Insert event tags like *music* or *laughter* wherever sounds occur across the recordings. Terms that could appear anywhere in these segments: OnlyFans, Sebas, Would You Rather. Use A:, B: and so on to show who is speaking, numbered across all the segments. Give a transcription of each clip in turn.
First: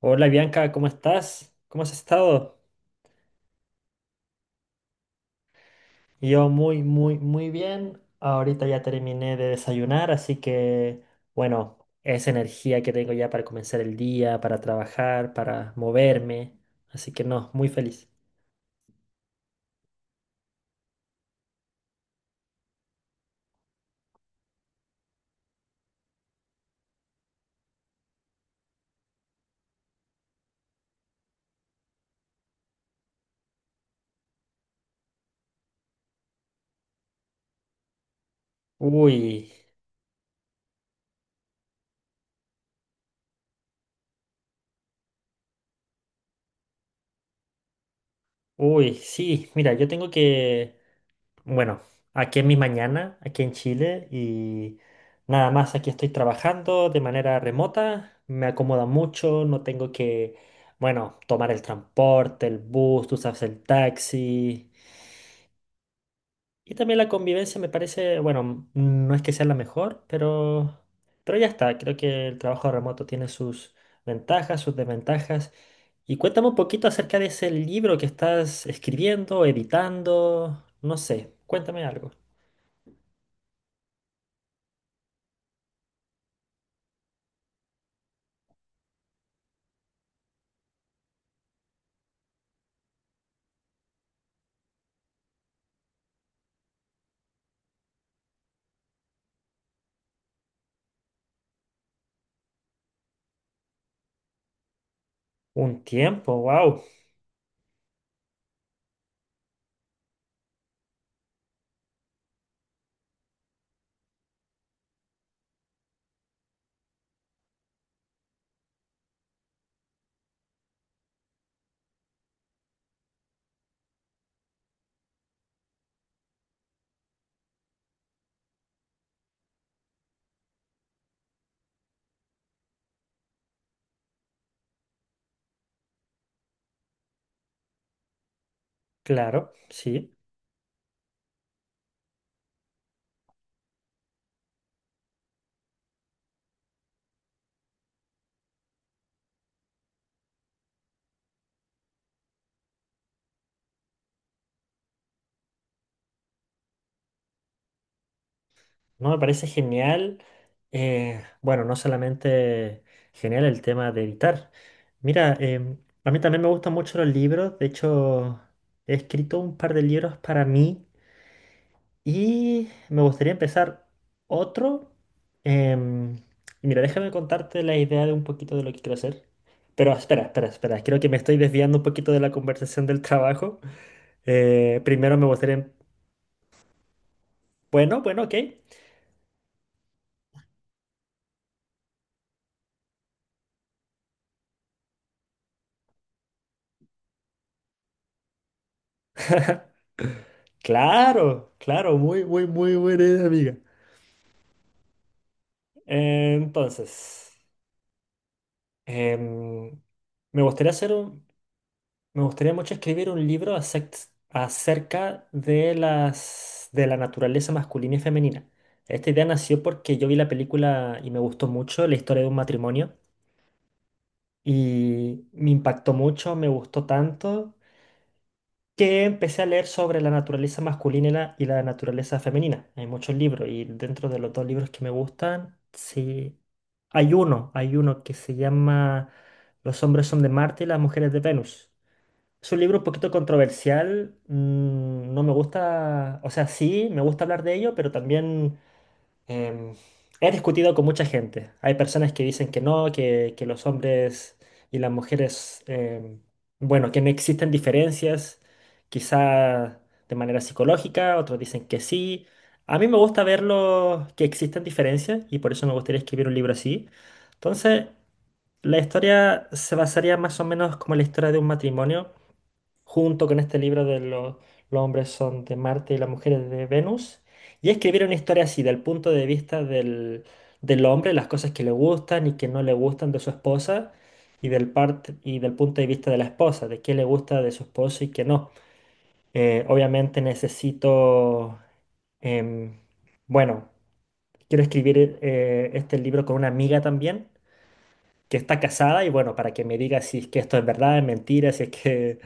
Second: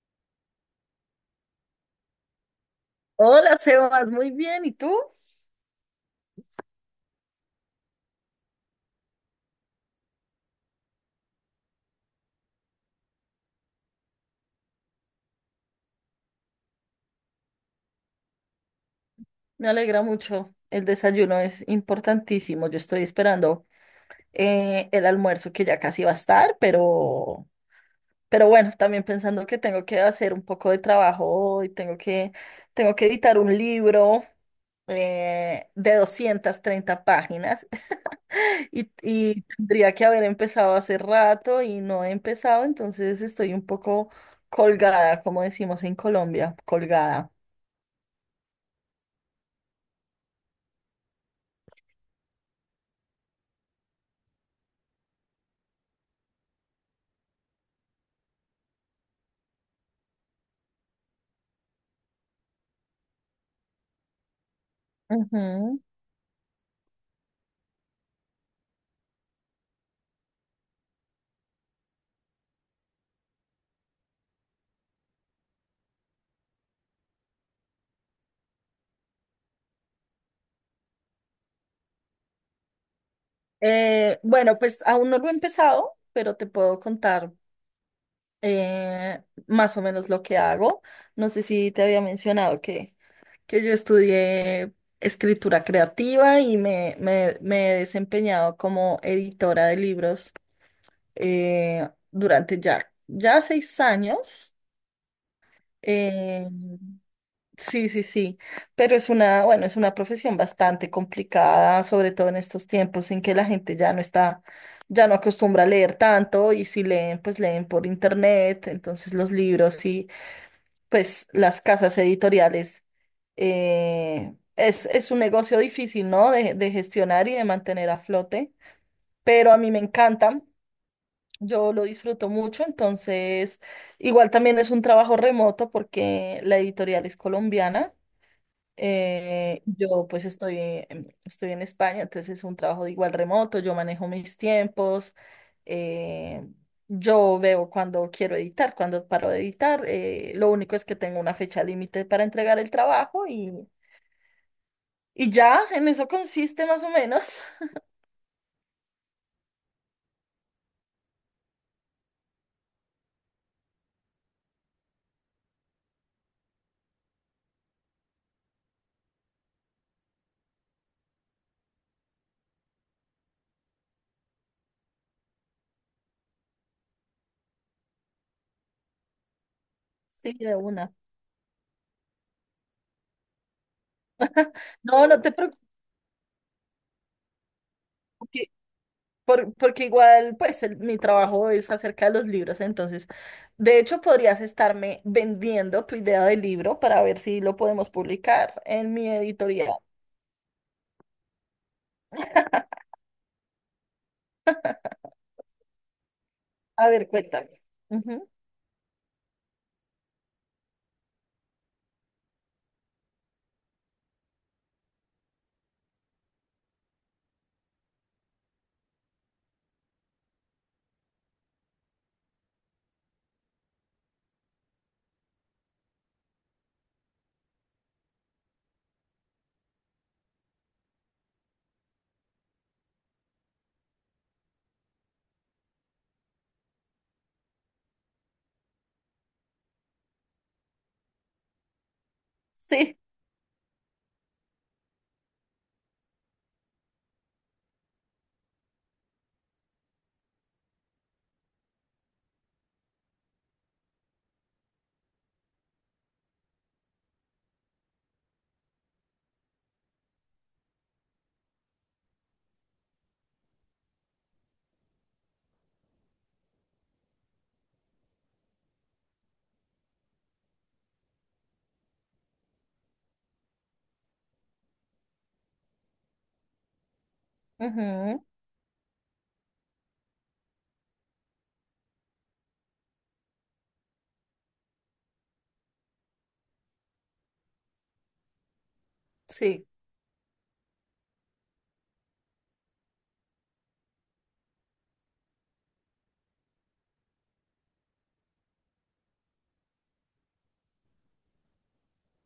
A: Hola Bianca, ¿cómo estás? ¿Cómo has estado?
B: Hola, Sebas, muy bien. ¿Y tú?
A: Yo muy, muy, muy bien. Ahorita ya terminé de desayunar, así que, bueno, esa energía que tengo ya para comenzar el día, para trabajar, para moverme. Así que no, muy feliz.
B: Me alegra mucho. El desayuno es importantísimo. Yo estoy esperando el almuerzo que ya casi va a estar, pero bueno, también pensando que tengo que hacer un poco de trabajo hoy, tengo que editar un libro de 230 páginas *laughs* y
A: Uy,
B: tendría que haber empezado hace rato y no he empezado, entonces estoy un poco colgada, como decimos en Colombia, colgada.
A: uy, sí, mira, yo tengo que... Bueno, aquí en mi mañana, aquí en Chile, y nada más aquí estoy trabajando de manera remota, me acomoda mucho, no tengo que, bueno, tomar el transporte, el bus, tú sabes, el taxi.
B: Ujú.
A: Y también la convivencia me parece, bueno, no es que sea la mejor, pero ya está, creo que el trabajo remoto tiene sus ventajas, sus desventajas. Y cuéntame un poquito acerca de ese libro que estás escribiendo, editando, no sé, cuéntame algo.
B: Bueno, pues aún no lo he empezado, pero te puedo contar eh, más o menos lo que hago. No sé si te había mencionado que yo estudié escritura creativa y me he desempeñado como editora de libros durante ya 6 años.
A: Un tiempo,
B: Eh,
A: wow,
B: Sí, sí, sí, pero es una, bueno, es una profesión bastante complicada, sobre todo en estos tiempos en que la gente ya no está, ya no acostumbra a leer tanto, y si leen, pues leen por internet, entonces los libros y pues las casas editoriales, es un negocio difícil, ¿no? De gestionar y de mantener a flote, pero a mí me encanta, yo lo disfruto mucho, entonces igual también es un trabajo remoto porque la editorial es colombiana.
A: claro,
B: Yo
A: sí,
B: pues estoy en España, entonces es un trabajo igual remoto, yo manejo mis tiempos, eh, yo veo cuando quiero editar, cuando paro de editar, lo único es que tengo una fecha límite para entregar el trabajo y ya, en eso consiste más o menos. *laughs*
A: no me parece genial. Bueno, no solamente genial el tema de editar. Mira, a mí también me gustan mucho los libros, de hecho he escrito un par de libros para mí y me gustaría empezar otro. em, y mira, déjame contarte la idea de un poquito de lo que quiero hacer. Pero espera,
B: Sí,
A: espera,
B: de
A: espera,
B: una.
A: creo que me estoy desviando un poquito de la conversación del trabajo.
B: *laughs* No,
A: Primero
B: no
A: me
B: te preocupes.
A: gustaría... Bueno, bueno, ok.
B: Porque igual, pues mi trabajo es acerca de los libros, entonces, de hecho, podrías estarme vendiendo tu idea de libro para ver si lo podemos publicar en mi editorial.
A: Claro, claro, muy, muy, muy buena idea, amiga.
B: A ver,
A: Entonces,
B: cuéntame. Ujú.
A: em, me gustaría hacer un- me gustaría mucho escribir un libro acerca de las, de la naturaleza masculina y femenina. Esta idea nació porque yo vi la película y me gustó mucho, la historia de un matrimonio, y me impactó mucho, me gustó tanto que empecé a leer sobre la naturaleza masculina y la naturaleza femenina. Hay muchos libros y dentro de los dos libros que me gustan, sí, hay uno que se llama Los hombres son de Marte y las mujeres de Venus. Es un libro un
B: Sí,
A: poquito controversial, mm, no me gusta, o sea, sí, me gusta hablar de ello, pero también... Em, he discutido con mucha gente. Hay personas que dicen que no, que los hombres y las mujeres, bueno, que no existen diferencias, quizá de manera psicológica, otros dicen que sí. A mí me gusta verlo que existen diferencias y por eso me gustaría escribir un libro así. Entonces, la historia se basaría más o menos como la historia de un matrimonio junto con este libro de los hombres son de Marte y las mujeres de Venus, y escribir una
B: ujú,
A: historia así, del punto de vista del, del hombre, las cosas que le gustan y que no le gustan de su esposa, y del, parte y del punto de vista de la esposa, de qué le gusta de su esposo y qué no.
B: sí.
A: Obviamente necesito, em, bueno, quiero escribir este libro con una amiga también que está casada y bueno, para que me diga si es que esto es verdad, es mentira, si es que,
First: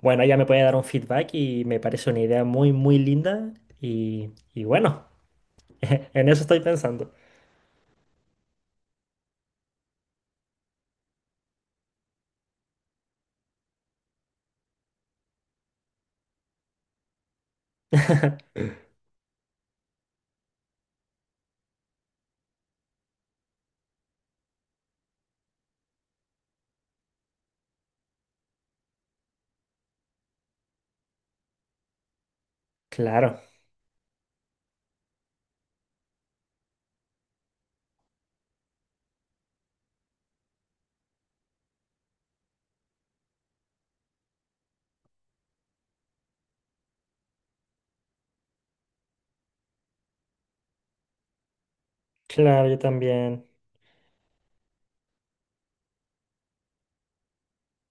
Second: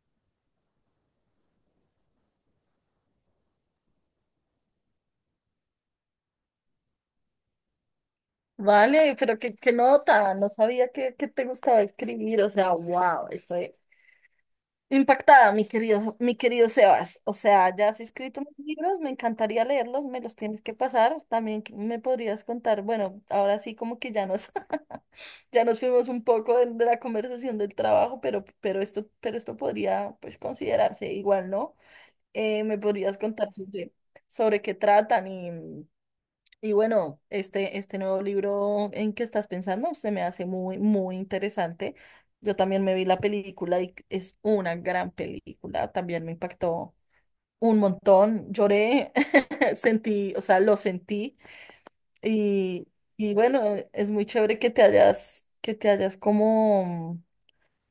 A: bueno, ella me puede dar un feedback y me parece una idea muy, muy linda y bueno, *laughs* en eso estoy pensando.
B: Vale, pero qué nota, no sabía que te gustaba escribir, o sea, wow, estoy impactada, mi querido Sebas. O sea, ya has escrito mis libros, me encantaría leerlos, me los tienes que pasar. También me podrías contar, bueno, ahora sí como que ya nos, *laughs* ya nos fuimos un poco de la conversación del trabajo, pero esto podría pues considerarse igual, ¿no? Me podrías
A: Claro,
B: contar sobre, sobre qué tratan, y bueno, este nuevo libro en que estás pensando se me hace muy, muy interesante. Yo también me vi la película y es una gran película. También me impactó un montón. Lloré, *laughs* sentí, o sea, lo sentí.
A: claro, yo
B: Y, y
A: también,
B: bueno, es muy chévere que te hayas como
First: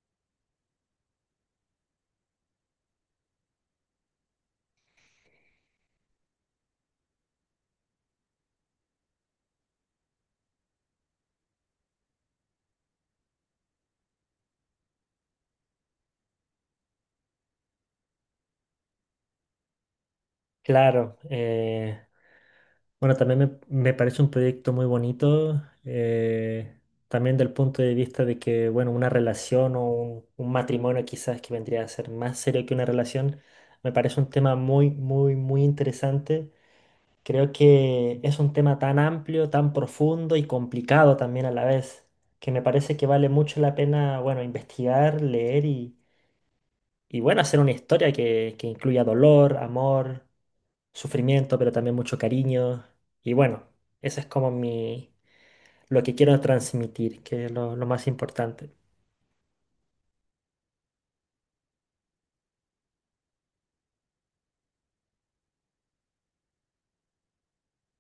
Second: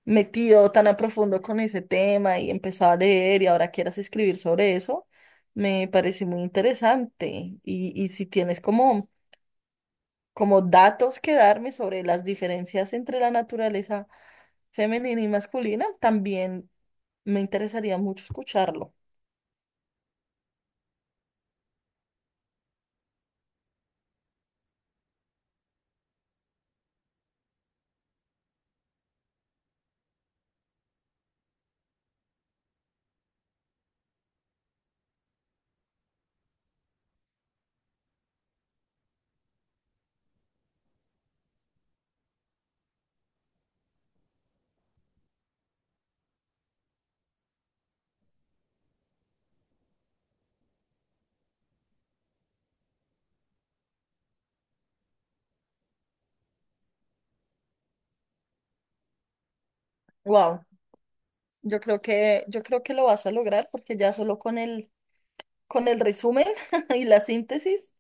B: metido tan a profundo con ese tema y empezado a leer y ahora quieras escribir sobre eso. Me parece muy interesante. Y si tienes como como datos que darme sobre las diferencias entre la naturaleza femenina y masculina, también me interesaría mucho escucharlo.
A: claro. Bueno, también me parece un proyecto muy bonito, también del punto de vista de que, bueno, una relación o un matrimonio quizás que vendría a ser más serio que una relación, me parece un tema muy, muy, muy interesante. Creo que es un tema tan amplio, tan profundo y complicado también a la vez, que me parece que vale mucho la pena, bueno, investigar, leer y bueno, hacer una historia que incluya dolor, amor, sufrimiento, pero también mucho cariño. Y bueno, eso es como mi, lo que quiero transmitir, que es lo más importante.
B: Wow, yo creo que lo vas a lograr porque ya solo con el resumen *laughs* y la síntesis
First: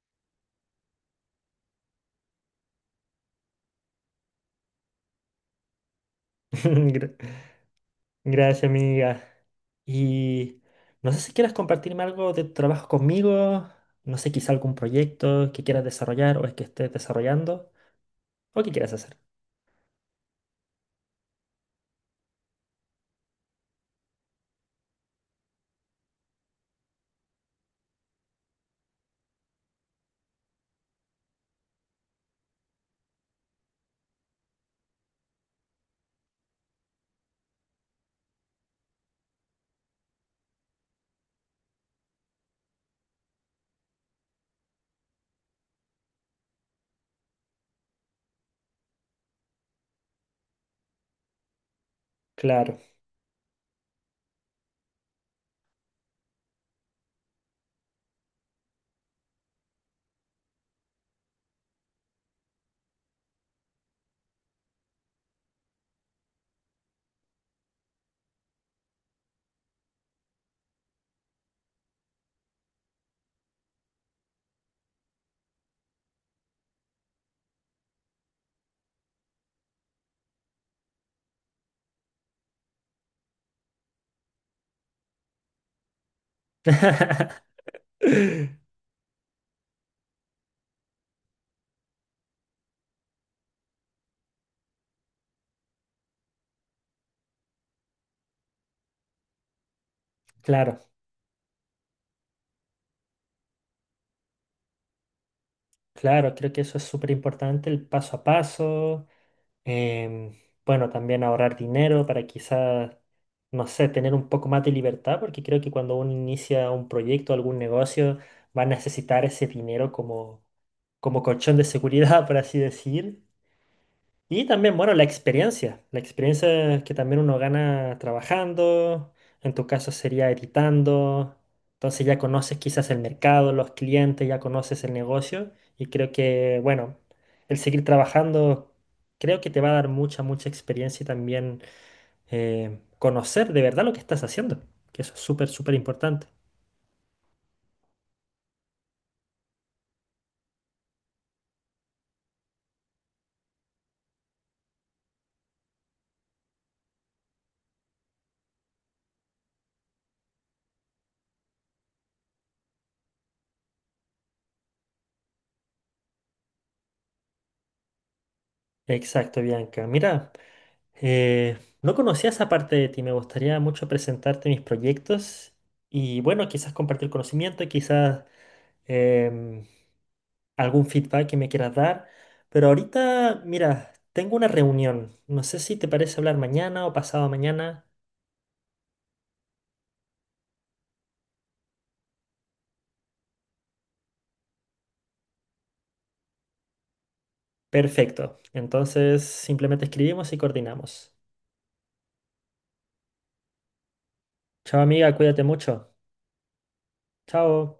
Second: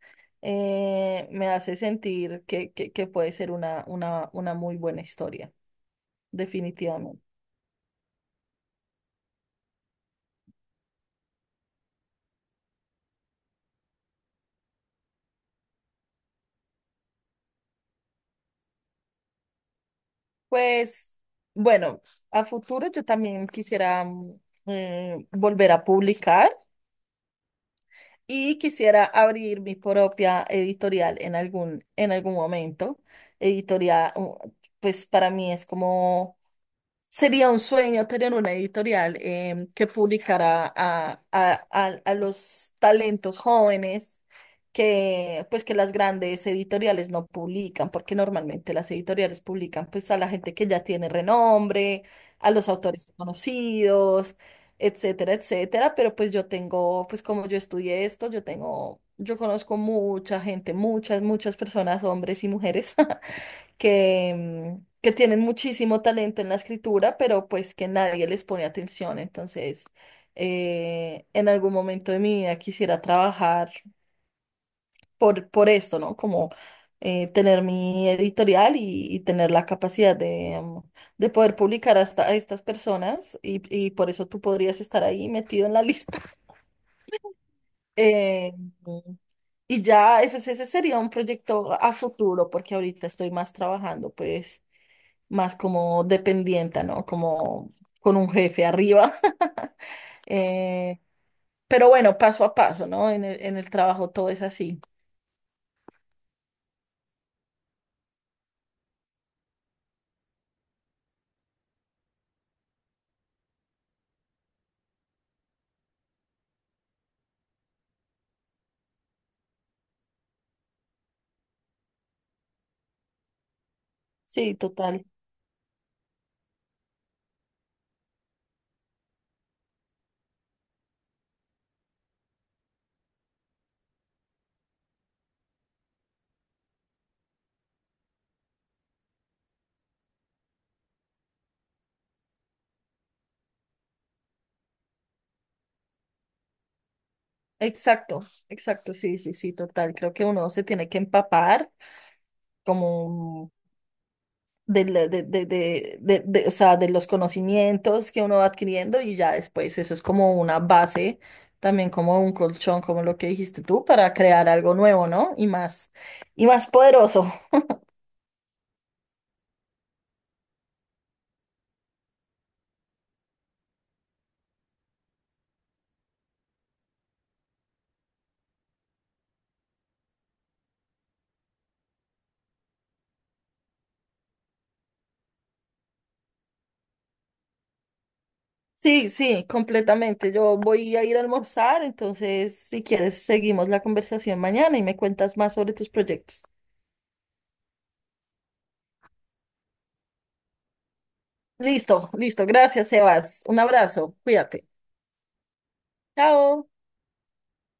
B: me hace sentir que puede ser una muy buena historia, definitivamente.
A: *laughs* Gracias, amiga. Y no sé si quieras compartirme algo de tu trabajo conmigo, no sé, quizá algún proyecto que quieras desarrollar o es que estés desarrollando o que quieras hacer.
B: Pues bueno, a futuro yo también quisiera volver a publicar. Y quisiera abrir mi propia editorial en algún momento. Editorial, pues para mí es como sería un sueño tener una editorial que publicara a, a los talentos jóvenes que pues que las grandes editoriales no publican, porque normalmente las editoriales publican pues a la gente que ya tiene renombre, a los
A: Claro.
B: autores conocidos, etcétera, etcétera, pero pues yo tengo, pues como yo estudié esto, yo tengo, yo conozco mucha gente, muchas, muchas personas, hombres y mujeres *laughs* que, que tienen muchísimo talento en la escritura, pero pues que nadie les pone atención. Entonces, en algún momento de mi vida quisiera trabajar por esto, ¿no? Como tener mi editorial y tener la capacidad de, de poder publicar hasta a estas personas y por eso tú podrías estar ahí metido en la lista. *laughs*
A: *laughs*
B: Eh, y ya, pues, ese sería un proyecto a futuro, porque ahorita estoy más trabajando, pues más como dependienta, ¿no? Como con un jefe arriba. *laughs*
A: Claro,
B: Eh, pero bueno, paso a paso, ¿no? En el trabajo todo es así.
A: claro, creo que eso es súper importante, el paso a paso. Em, bueno, también ahorrar dinero para quizás, no sé, tener un poco más de libertad, porque creo que cuando uno inicia un proyecto, algún negocio, va a necesitar ese dinero como, como colchón de seguridad, *laughs* por así decir. Y
B: Sí,
A: también, bueno,
B: total.
A: la experiencia que también uno gana trabajando, en tu caso sería editando, entonces ya conoces quizás el mercado, los clientes, ya conoces el negocio y creo que, bueno, el seguir trabajando creo que te va a dar mucha, mucha experiencia y también conocer de verdad lo que estás haciendo, que eso es súper, súper importante.
B: Exacto, exacto, sí, sí, sí, total. Creo que uno se tiene que empapar como de, de, o sea, de los conocimientos que uno va adquiriendo, y ya después eso es como una base, también como un colchón, como lo que dijiste tú, para crear algo nuevo, ¿no? Y más poderoso.
A: Exacto, Bianca. Mira. No conocía esa parte de ti, me gustaría mucho presentarte mis proyectos y bueno, quizás compartir conocimiento, quizás em, algún feedback que me quieras dar, pero ahorita, mira, tengo una reunión, no sé si te parece hablar mañana o pasado mañana.
B: Sí, sí, completamente. Yo voy a ir a almorzar, entonces si quieres seguimos la conversación mañana y me cuentas más sobre tus proyectos.
A: Perfecto, entonces simplemente escribimos y coordinamos.
B: Listo, listo. Gracias, Sebas. Un abrazo. Cuídate.
A: Chao amiga, cuídate mucho.
B: Chao.
A: Chao.